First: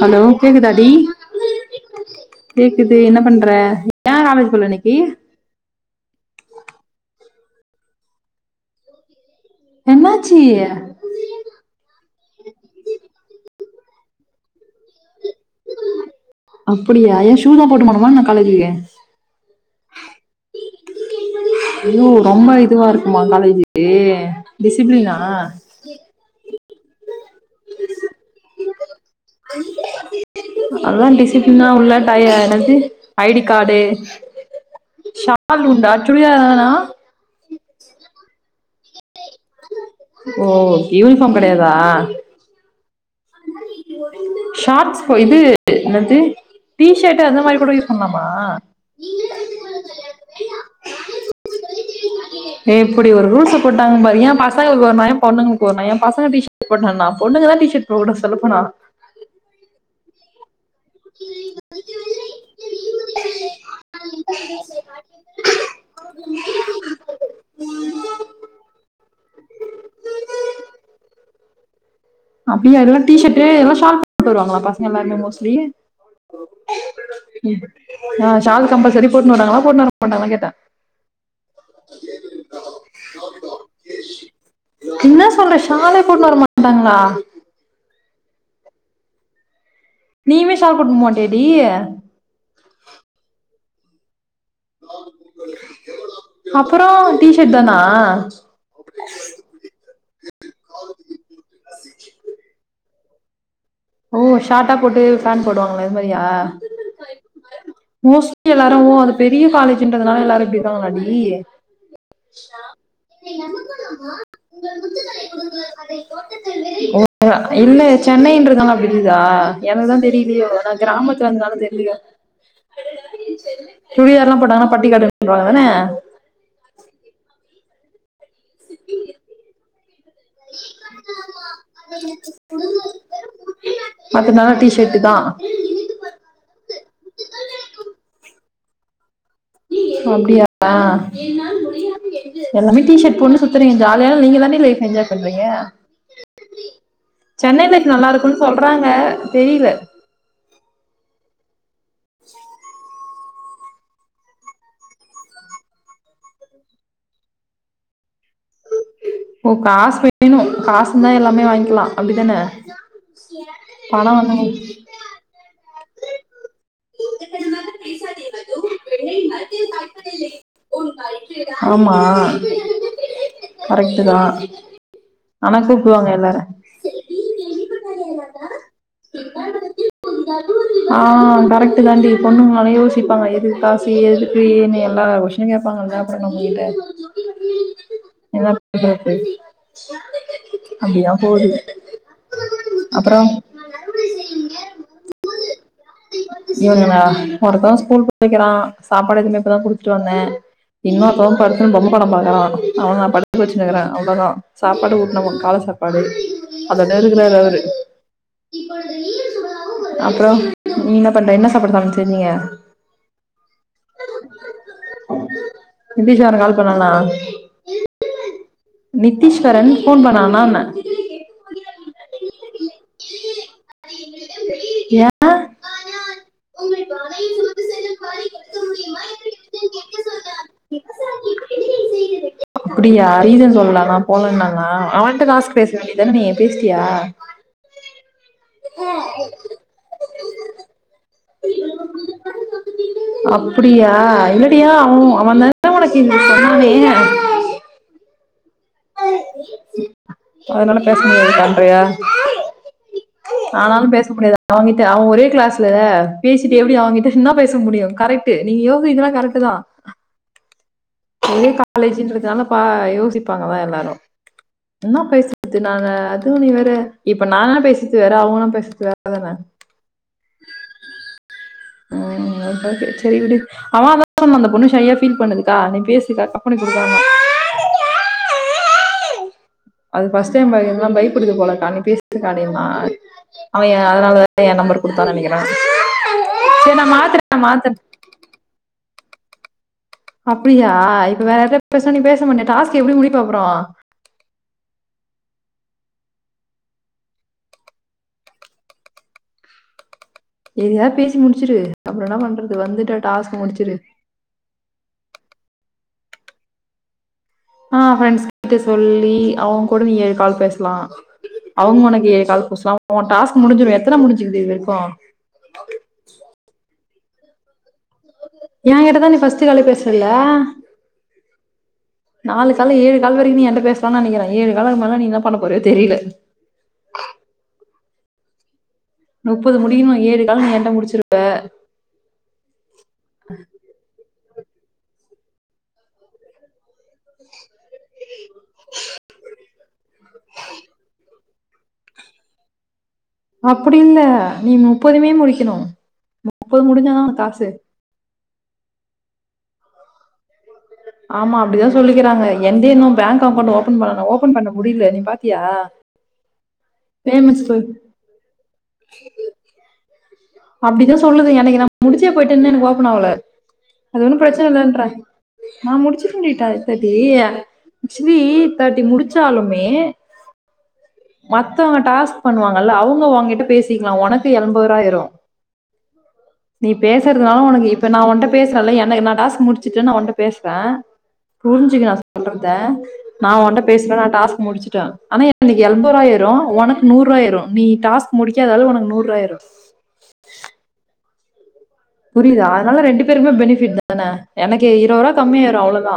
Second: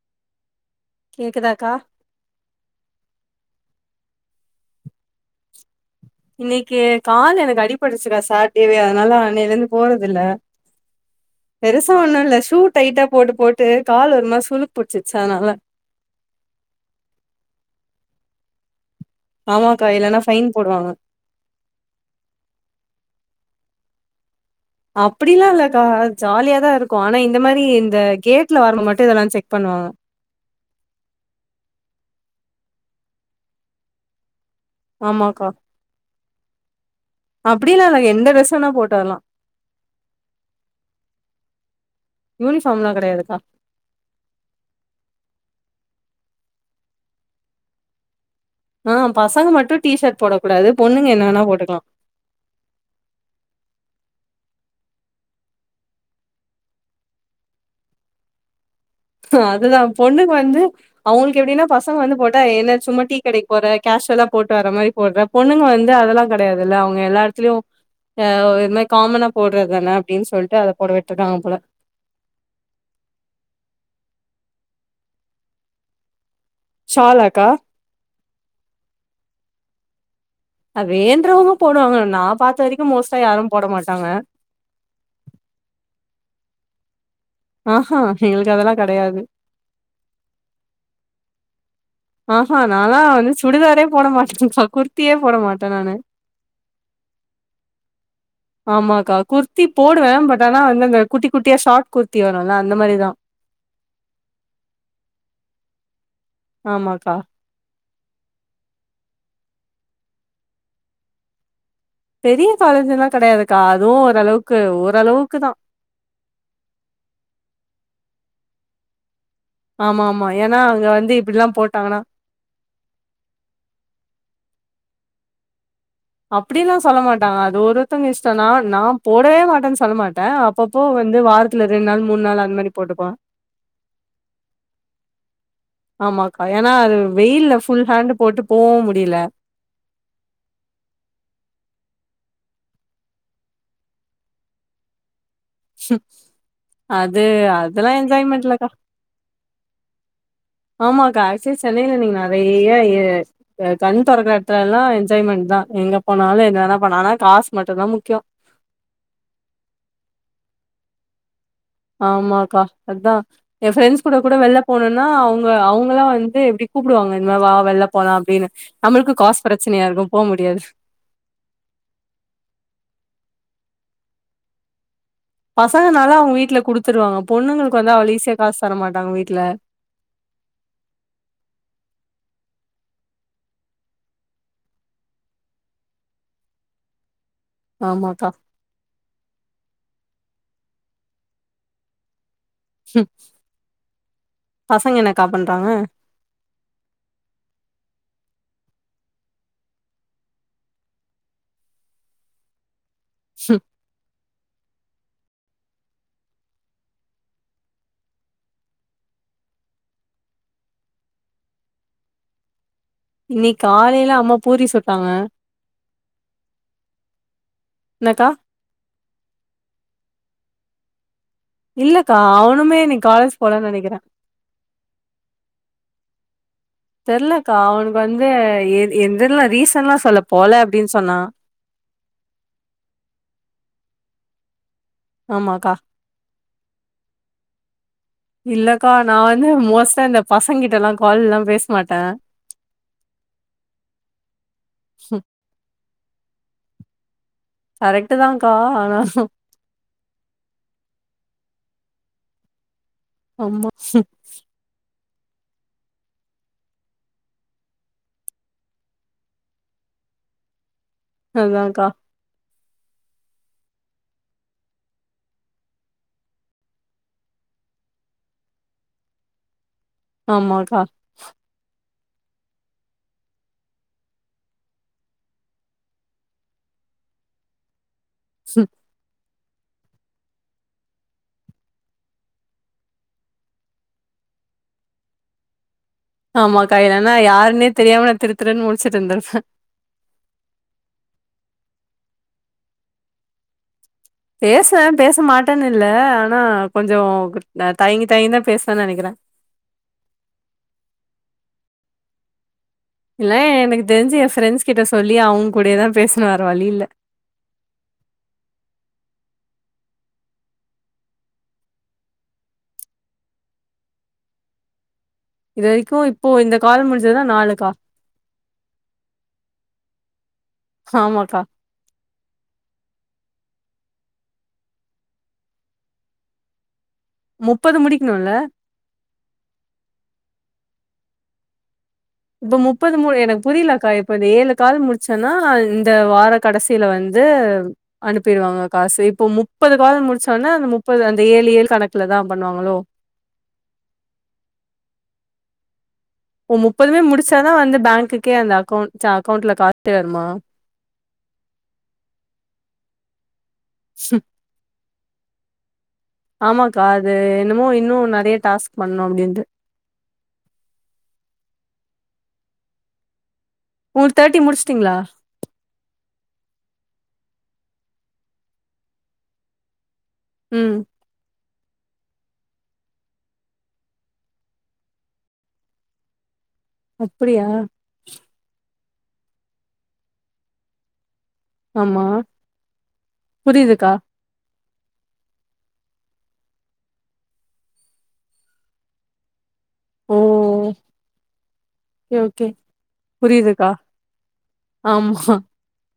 Hello கேக்குதா டி கேக்குதாக்கா கேக்குது என்ன பண்ற ஏ [unintelligible] இன்னிக்கி இன்னைக்கு கால் எனக்கு அடிபட்டு டிச்சிடா சாட்டேவே அதனால அன்னைலருந்து போறதில்ல என்னாச்சு பெருசா ஒன்னோ இல்ல ஷூ டைட்டா போட்டு போட்டு து கால் ஒரு மாரி சுலுக்கு போட்ச்சி அப்படியா ஏ ஷூ தா போட்டு போவணுமா நா காலேஜுக்கு ஆமாக்கா இல்லன்னா ஃபைன் போடுவாங்க ஐயோ ரொம்ப இதுவா இருக்குமா காலேஜ் ஏ அப்டிலா இல்லக்கா ஜாலியாதா இருக் கோ ஆனா ன் இந்த மாரி இந்த கேட்ல வரம்போ மட்டு இதெல்லா செக் பண்ணுவாங்க அதா டிசிப்ளினா உள்ள டை ஆ என்னாது ஐ டி கார்டு ஆமாக்கா ஷால் உண்டா சுடிதார் தானா அப்டிலா இல்ல எந்த [unintelligible] ஓ யூனிபார்ம் கடையாதா யூனிஃபார்ம்லா கெடையாதுக்கா சாட்ஸ் இது என்னது டீ ஷர்ட் அந்த மாரி கூட யூஸ் பண்ணலாமா ஆ பசங்க மட்டு டீஷர்ட் போடக் கூடாது பொண்ணுங்க என்ன வேனா போட்டுக்கலா எப்டி ஒரு ரூல்ஸ்ஸ போட்டாங்க பாரு ஏ பசங்களுக்கு ஒருணாய ஏ பொண்ணுங்களுக்கு ஒருணாயோ ஏ பசங்க டீஷர்ட் போட்டண்ணா பொண்ணுங்க தா டீ ஷர்ட் போட கூடாது சொல்லப்போனா அதுதா பொண்ணுங்க வந்து அவங்களுக்கு எப்டின்னா பசங்க வந்து போட்டா என்ன சும்மா டீ கிடைக்கு போற கேஷுவலா போட்டு வர மாரி போடுற பொண்ணுங்க வந்து அதெல்லா கடையாதுல்ல அவங்க எல்லாட்த்துலயு அ இது மாரி காமனா போடுறதுதானே அப்டின்னு சொல்லிட்டு அத போட விட்டுருக்காங்க போல அப்டியா எல்லா டீ ஷர்ட் எல்லா ஷாட்ஸ் போட்வருவாங்களா பசங்க எல்லாருமே மோஸ்ட்லி சாலாக்கா ஆ ஷால் கம்பல்சரி போட்டு வராங்களா போட்டுவரமாட்டாகளா கே அ வேன்றவங்க போடுவாங்க நா பாத்த வரைக்கு மோஸ்ட்டா யாரு போட மாட்டாங்க டாங்களா ஆஹா எங்களுக்கு அதெல்லா கெடையாது நீயுமே சால் போட்டுனு போமாட்டியா டி ஆஹா நா வந்துச் சுடிதாரே போட மாட்டே [unintelligible] குர்த்தியே போட மாட்டே நானு அப்புறோ டிஷர்ட் தானா ஆமாக்கா குர்த்தி போடுவே பட் ஆனா வந்து அந்த குட்டி குட்டியா ஷார்ட் குர்த்தி அது இந்த மாரிதா ஓ ஷார்டா போட்டு பேண்ட் போவாங்களே அமறியா ஆமாக்கா மோஸ்ட்லி எல்லாரு அது பெரிய காலேஜ்ன்றதுனால எல்லாரு இப்டி இருக்காங்களாடி பெரிய காலேஜ் எல்லா கெடையாதுக்கா அதுவு ஓரளவுக்கு ஓரளவுக்கு தா ஓ இல்ல இது சென்னை றதுனால இருக்குதா என்னதா ஆமா ஆமா தெரியலயோ ஏன்னா நா அங்க வந்து கிராமத்துல இப்டிலா இருந்தநால தெரியலையோ போட்டாங்கன்னா சுடிதாரல்லா போட்டாங்கனா பட்டிக்காடு லோதான அப்பிடிலா சொல்ல மாட்டாங்க அது ஒருத்தங்க இஷ் ஸ் நா நா போடவே மாட்டேன் சொல்ல மாட்டே அப்பப்போ வந்து வாரத்துல ரெண் நாள் மூணு நாள் அந்த மாரி போட்டுப்போ இல் ஆமாக்கா ஏன்னா அது வெயில்ல ஃபுல் ஹேண்ட் போட்டு போவு முடியல அப்பிடியா எல்லாமே டீ ஷர்ட் போட்டு சுத்துறீங்க ஜாலியா நீங்கதான்டி லைப் என்ஜாய் பண்றீங்க ம் அது சென்னை அதெல்லா லைஃப் நல்லா என்ஜாய் இருக்கும்னு மெண்ட்ல்லக்கா சொல்றாங்க தெரியல ஆமாக்கா ஆக்ச சென்னையில நீங்க நெறைய ஏ பே கண் தொறக்கிற எடத்து எல்லா என்ஜாய்மெண்ட்தா எங்க போனாலு என்ன வேண பண் காசு மட்டுதா முக்கியோ ஓ காஸ் வேணு காஸ் இருந்தா எல்லாமே வாங் ஆமாக்கா அத்தா ஏ ஃப்ரெண்ட்ஸ் பணோ கூட கூட வந்து வெள்ள போனும்னா அவுங்க அவுங்கல்லா வந்து எப்பிடி கூப்புடுவாங்க இந்த மா வா வெள்ள போலா அப்பிடின்னு நம்மளுக்கு காசு பிரச்சனையா இருக்கு போ முடியாது வரக் இதா பசங்கனாலா அவுங்க வீட்ல குடுத்துருவாங்க பொண்ணுங்களுக்கு வந்து அவள ஈசியா காசு தர மாட்டாங்க வீட்ல ஆனா யோசிப்பாங்க எதுக்கு காசு எதுக்கு ஏனு எல்லா கொஸ்ன் கேட்பாங்க [unintelligible] உட்ட ஆமாக்கா [unintelligible] அப்பிடியா ஹோடி ம். அப்புறோ பசங்க என்னக்கா பண்றாங்க இவுங்க ஒருத்த ஸ்கூல் போய்க்கிறா சாப்பாடு எதுமே இப்பதா குடுத்துட்டு வந்தே இன்னு ஒருத்தவ படுத்துன்னு பொம்ம படோ பாக்குறா அவன வச்சினுக்குறே அவ்ளோதா சாப்பாடு ஊட்டனவ கால சாப்பாடு அத நெருகுலரு அவுரு அப்புறோ நீ இன்னா பண்ற இன்னா சாப்பாடு சாப்பாட செஞ்சிங்க இன்னிக் காலையில அம்மா பூரி சுட்டாங்க நிதிஷ்வரன் கால் என்னக்கா நித்தீஸ்வரன் ஃபோன் பண்ணான்னே இல்லக்கா அவனுமே இன்னைக் காலேஜ் போலன்னு நெனைக்கிற ஏன் தெர்லக்கா அவனுக்கு வந்து எ எந்தெல்லா ரீசன்ல்லா சொல்ல போல அப்பிடின் சொன்னா ஆ போலன்னாங்க அவன்ட கால்ஸ பேச ஆமாக்கா வேண்டிதான நீ பேசிடியா இல்லக்கா நா வந்து மோஸ்ட்டா இந்த பசங்கிட்டல்லா கால் அப்பிடியா என்னடியா அவன் அவன் தா உனக்குங்க சொன்னாவே ஏ கரெக்ட்டு தான்க்கா. ஆனா அதனால பேச முடியாதுகா அயா ஆமா. ஆனாலு பேச முடியாது அவங்கிட்ட அவ ஒரே கிளாஸ்ல பேசிட்டு எப்டி அவங்கிட்ட என்னா பேச முடியு கரெக்ட்டு நீ யோசிக்கிறதலா கரெக்ட்டுதா ஒரே அதான்க்கா. காலேஜுன்றதுனால பா யோசி ப்பாங்கதா எல்லாரும் என்னா பேசுறது நானு அதுவு நீ வேற இப்ப நான்லா பேசறது வேற அவங்கல்லா பேசுறது வேறதான ஆமாக்கா ம் ஓகே ஓகே சேரி விடு அவ அதா சொன்னா அந்த பொண்ணு ஷையா ஃபீல் பண்ணுதுக்கா நீ பேசுக்கா கம்பனி குடுக்கான்னா சூ அது ஃபஸ்ட் டைம் பேசறதுனால பயப்படுது போலக்கா நீ பேசுக்கா அப்டின்னா அவ ஏன் அதனாலதா ஏன் நம்பர் குடுத்தான்னு நெனைக்கிறே சரி ஆமாக்கா நா ஏன்னா மாத்துறே நா யாருன்னே மாத்துறே தெரியாம நா திருதிருன்னு முழிச்சிட்ருந்தே சத் அப்பிடியா இப்ப வேற யார்ட்டயாது பேசணுனா நீ பேச மாட்டியா டாஸ்க் எப்டி முடிப்ப அப்றோ பேசுவே பேச மாட்டேன்னு இல்ல ஆனா கொஞ்சோ ஆ தயங்கி தயங்கிதா பேசுவன்னு நெனைக்கிறே எதையாது பேசி முடிச்சுரு அப்பறோ என்னா பண்றது வந்துட்டு இல்ல டாஸ்க் முடிச்சிரு எனக்கு தெரிஞ்சு ஏன் ஃப்ரெண்ட்ஸ் கிட்ட சொல்லி அவங்க கூடயேதா பேசணு வேற வழி இல்ல ஆ ஃப்ரண்ட்ஸ் கிட்ட சொல்லி அவங்க கூட நீ ஏழு கால் பேசலா. அவங்க உனக்கு ஏழு கால் பேசலா. உன் டாஸ்க் முடிஞ்சிரு எத்தன முடிஞ்சுக்குது இது வரைக்கு இதுவரைக்கு இப்போ இந்த கால் முடிஞ்சதுனா நாலுக்கா ஏன்கிட்டதா நீ ஃபஸ்ட் காலே பேசுனல்ல ஆமாக்கா. நாலு கால்ல ஏழு கால் வரையு நீ என்ட்ட பேச லானு நெனக்கிறே ஏழு காலுக்கு மேல நீ என்னா பண்ண போறயோ தெரில முப்பது முடிக்கணு இல்ல நுப்பது முடிக்கணு ஏழு கால் நீ என்ட்ட முடிச்சிருவ இப்ப முப்பது மு எனக்கு புரியலக்கா இ ப்ப இந்த ஏழு கால் முடிச்சன்னா இந்த வார கடைசில வந்து அனுப்பிருவாங்க காசு இப்போ முப்பது காலு முடிச்சன்னா அந்த முப்பது அந்த ஏழு ஏழு கணக்குலதா பண்ணுவாங்களோ அப்படி இல்ல. நீ முடிக்கணும். ஓ முடிஞ்சா முப்பதுமே தான் உனக்கு காசு. முடிச்சாதா வந்து பேங்குக் கே அந்த அக்கௌண்ட் ச அக்கௌண்ட்ல காசு ஏறுமா ஆமா அப்டிதா சொல்லிக்கிறாங்க என்தே இன்னு பேங்க் அக்கௌண்டு ஓப் பன் பண்ணணு ஓபன் பண்ண முடியல நீ பா த்தியா ஆமாக்கா அது என்னமோ இன்னு நெறய டாஸ்க் பண்ணணு அப்டின்ட்டு அப்டிதா சொல்லுது எனக்கு நா முடிச்சே போயிட்டே இன்னு எனக்கு ஓப்பன் ஆவல அது உங்களுக்கு ஒன்னும தேர்ட்டி பிரச்சன இல்லன்ற முடிச்சுட்டீங்களா நா முடிச்சுட்டண்டி த தர்ட்டி ஆக்சுலி தர்ட்டி முடிச்சாலுமே ம் மத்தவங்க டாஸ்க் பண்ணுவாங்கல்ல அவங்க ஒங்கிட்ட பேசிக்கலா ஒனக்கு எம்பது ரூபா ஆயிரு [inaudible] நீ பேசுறதுனால அப்படியா உனக்கு இப்ப நான் ஒண்ட்ட பேசுறல்ல எ ன்ன என்னோட டாஸ்க் முடிச்சுட்டு நா உன்ட்ட பேசறே புரிஞ்சுக்க நா ஆமா சொல்றத நா உன்ட்ட புரியுதுக்கா பேசறே நா டாஸ்க் முடிச்சு ச்சா ஆனா எனக்கு எம்பது ஆயிரு ஒனக்கு நூறுருவா ஆயிரு நீ டாஸ்க் முடிக்காதால உனக்கு நூறுருவா ஆயிரு ஓ ஓகே புரியுதா ஓகே அதனால ரெண்டு பேருக்குமே புரியுதுக்கா பெனிஃபிட்தான எனக்கு இருவது ரூவா ஆமா கம்மியாயிரு அவ்ளவுதா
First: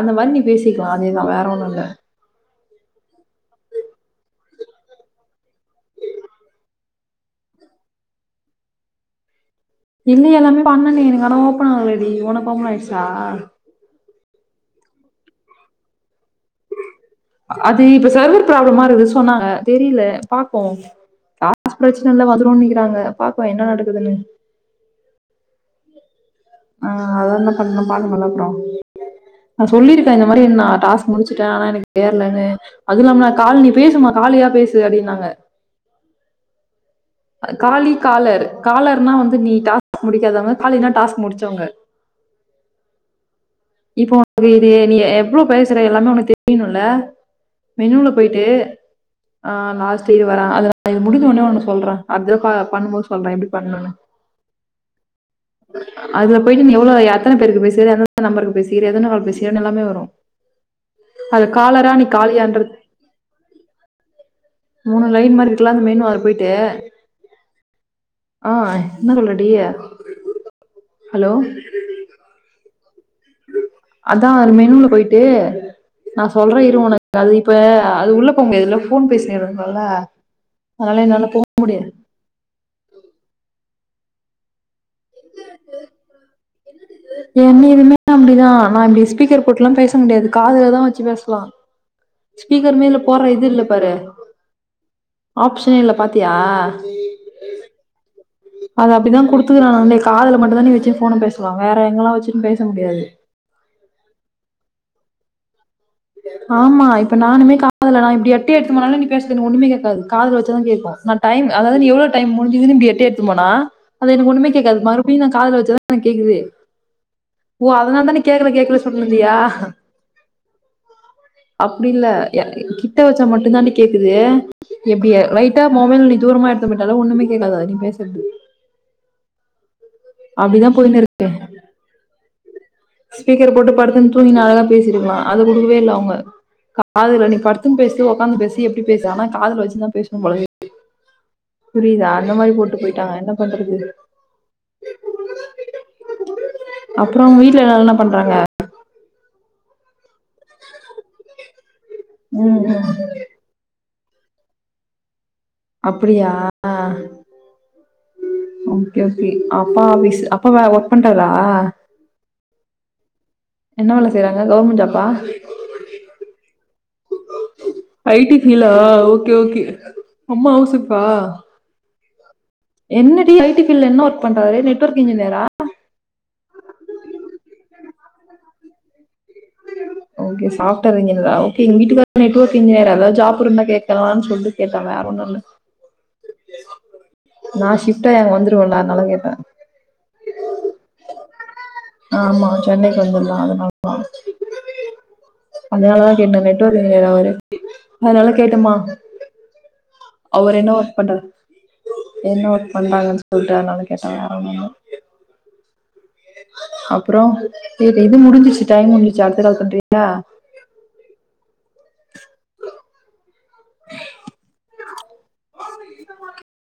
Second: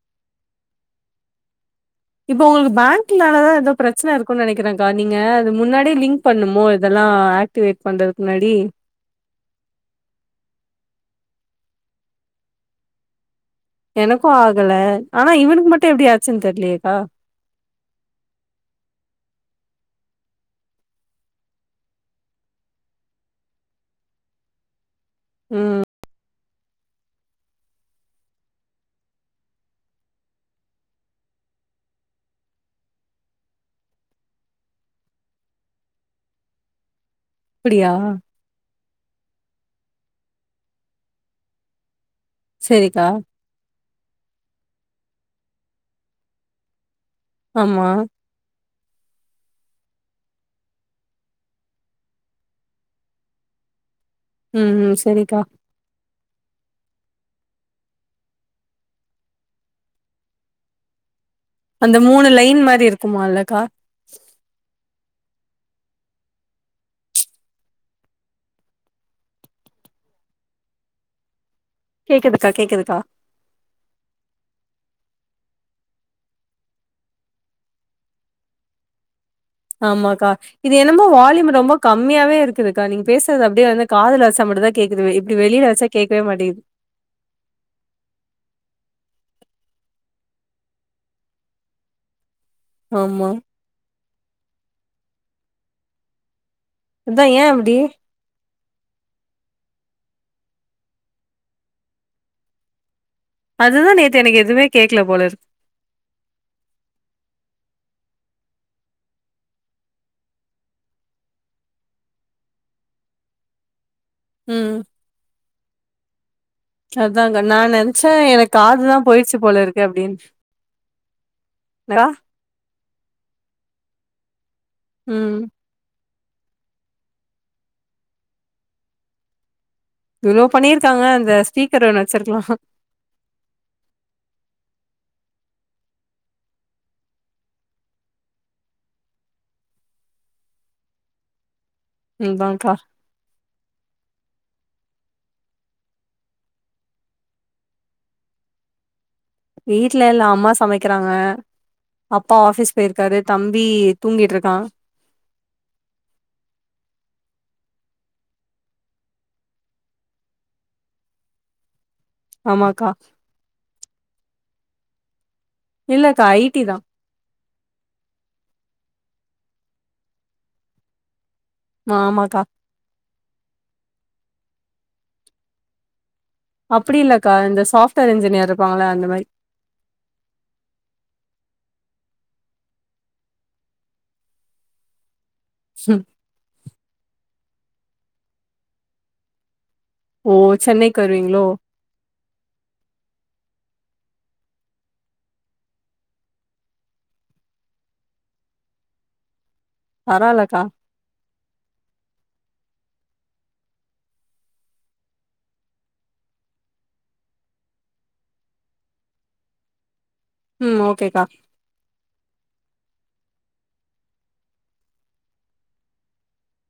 அந்த மாரி நீ பேசிக்கலா அதேதா வேற ஒண்ணு இல்ல இப்ப உங்களுக்கு பேங்க்னாலதா எதோ பிரச்சன இருக்குன்னு நெனக் கிறங்க்கா நீங்க அது முன்னாடியே லிங்க் பண்ணுமோ இதல்லா ஆக்டிவேட் பண்றதுக்கு முன்னாடி இல்லயே எல்லாமே பண்ணணே எனக்கு ஆனா ஓப்பன் ஆவலடி உனக்கு ஓப்பன் ஆயிடுச்சா எனக்கு ஆகல ஆனா இவனுக்கு மட்டு எப்டி ஆ அது இப்ப சர்வர் ப்ராப்ளமா இருக்குது சொன்னாங்க தெரியல பாப்போ காசு பிரச்சன இல்ல வந்துடுன்னு நெனக்கிறாங்க பாப்போ என்ன நடக்குதுன்னு ம் ஆ அதா என்ன பண்லா பாக்கணுல்ல அப்றோ நா சொல்லிருக்கே இந்த மாரி நா டாஸ்க் முடிச்சுட்டே ஆனா எனக்கு ஏறலனு அது இல்லாமா கால் நீ பேசுமா காலியா பேசு அப்டின்னாங்கா அ அப்டியா காலி காலர் காலர்னா வந்து நீ டா ஸ்க் முடிக்காதவங்க காலின்னா டாஸ்க் முடிச்சவங்க செரிக்கா இப்போ இது இது நீ எவ்ளோ பேசற எல்லாமே உனக்கு தெரியணுல்ல ஆமா மெனுல போயிட்டு ஆ லாஸ்ட் இரு வரே அது நா இது முடிஞ்ச உடனே உனக்கு சொல்றே அடுத்தடவ கா பண்ணும்போது சொல்றே எப்டி பண்ணணுன்னு ம் ம் செரிக்கா அதுல போயிட்டு நீ எவ்ளோ ஆ எத்தன பேருக்கு பேசிருக்க எந்த எந்த நம்பருக்கு பேசிக்கிற எத்தன கால் பேசிருக்கறேன்னு எல்லாமே வரு அந்த மூணு லைன் மாரி இருக்குமா இல்லக்கா மூணு லைன் மார இருக்கல்ல அந்த மெனு உள்ளாற போயிட்டு ஆ என்ன சொல்றடி ஹலோ த்தா அதா மெனுல போயிட்டு நா சொல்றே இரு உனக்கு அது இப்ப அது உள்ள போமுடியாது இல்ல ஃபோன் பேசினுருக்குறோ ஆமாக்கா இது என்னமோ வால்யூம் ரொம்ப முடியாது கம்மியாவே இருக்குதுக்கா நீங்க பேசுறது அப்பிடியே வந் காதல வச மட்டுதா கே என்னைலுமே அப்பிடிதா நா இப்பிடி ஸ்பீக்கர் போட்டலா பேச முடியாது காதுலதா வச்சி பேசலா ஸ்பீக்கர் மேல போற ஆமா இது இல்ல பாரு ஆப்ஷனே இல்ல பாத்தியா த்தா ஏ அப்பிடி அது அப்பிடிதா குடுத்துக்கலானாடே காதல மட்டுதா நீ வச்சி போன பேசலா வேற எங்கல்லா வச்சுன்னு பேச முடியாது அதுதா நேத்து எனக்கு எதுவுமே கேக்கல போல இருக்கு ஆமா இப்ப நானுமே காதல நா எப்பிடி எட்டே எடுத்து போனாலு நீ பேசுதுக்கு ஒண்ணுகேக்காது காதல வச்சதா கேட்கு நா டைம் அதாவது நீ எவ்ளோ டைம் முடிஞ்சிதுனு இப்பிடி எட்டே எடுத்து போனா அது எனக்கு ஒன்னுமே கேக்காது மறுபிடியு காதல வச்சதா ஆ கேக்குது அதாக நானு ஓ அதனால நெனச்சே தானே கேக்கல எனக்கு கேக்கல காதுதா போயிச்சி போல இருக்கே அப்பிடின் அப்பிடி இல்ல கிட்ட வச்சா மட்டுதான்டி கேக்குது எப்பிடியா ம் லைட்டா மொபைல் நீ தூரமா எடுத்துமாட்டாலு ஒண்ணுமே கேட்காதா நீ பேசுறது இவ்ளோ அப்டிதா போயினு பண்ணியிருக்காங்க இருக்கு அந்த ஸ்பிக்கர் ஒன்னு வச்சிருக்கலா ஸ்பீக்கர் போட்டு படுத்துன்னு தூங்கினு அழகா பேசிருக்கலா அத குடுக்கவே இல்ல அவுங்க காதல நீ படுத்துன்னு பேசு உக்காந்து பேசு எப்பிடி பேசு ஆனா காதல வச்சிதா பேசணு போல புரியுதா அந்த மாரி அதான்க்கா போட்டு போயிட்டாங்க என்ன பண்றது அப்புறோ வி [unintelligible] என்ன பண்றாங்க வீட் ட்ல இல்ல அம்மா சமைக்கிறாங்க அப்பா ம் ஆபிஸ் ம் போயிருக்காரு தம்பி தூங்கிட்டு இருக்கா அப்பிடியா ம் ஓகே ஓகே அப்பா ஆபிஸ் அப்பா வே ஒர்க் பண்றாரா ஆமாக்கா என்ன வேல செய்யறாங்க கவுர்மெண்ட் ஜாப்பா இல்லக்கா ஐட்டிதா ஐட்டி ஃபீல் ஆ ஓகே ஓகே அம்மா ஹவுஸ் ஒயிஃப்பா ஆமாக்கா என்னடி ஐட்டி ஃபீல்டல என்ன ஒர்க் பண்றாரு நெட்டோர்க் இன்ஜினியரா அப்பிடி இல்லக்கா இந்த சாஃப்ட்வேர் இன்ஜினியர் இருப்பாங்களா அந்த மாரி ஓகே சாஃப்ட்வேர் இன்ஜினியரா ஓகே எங்க வீட்டுக்கார் நெட்டோர்க் இன்ஜினியர் ஏதாது ஜாப் இருந்தா கேகலானு சொல்லிட்டு கேட்டே வேற ஒன்னு இல்ல சம் நா ஷிப்டாயி அங்க வந்துருவேல்ல அதனால்ல கேட்டே ஓ சென்னைக்கு வருவீங்களோ ஆமா சென்னைக்கு வந்துரலா அதனா ஆ அதனாலதா கேட்டே நெட்வொர்க் இன்ஜினியர் அவரு அதனால கேட்டம்மா அவரு பரவால்லக்கா என்ன ஒர்க் பண்றார் என்ன ஒர்க் பண்றாங்கன்னு சொல்ட்டு அதனாலதா கேட்டே வெற ஒன்னு இல்ல அப்புறோ இது இது முடிஞ்சிருச்சு டைம் முடிஞ்சிச்சு அடுத்த கால் பண்றியா ம் ஓகேக்கா [inaudible]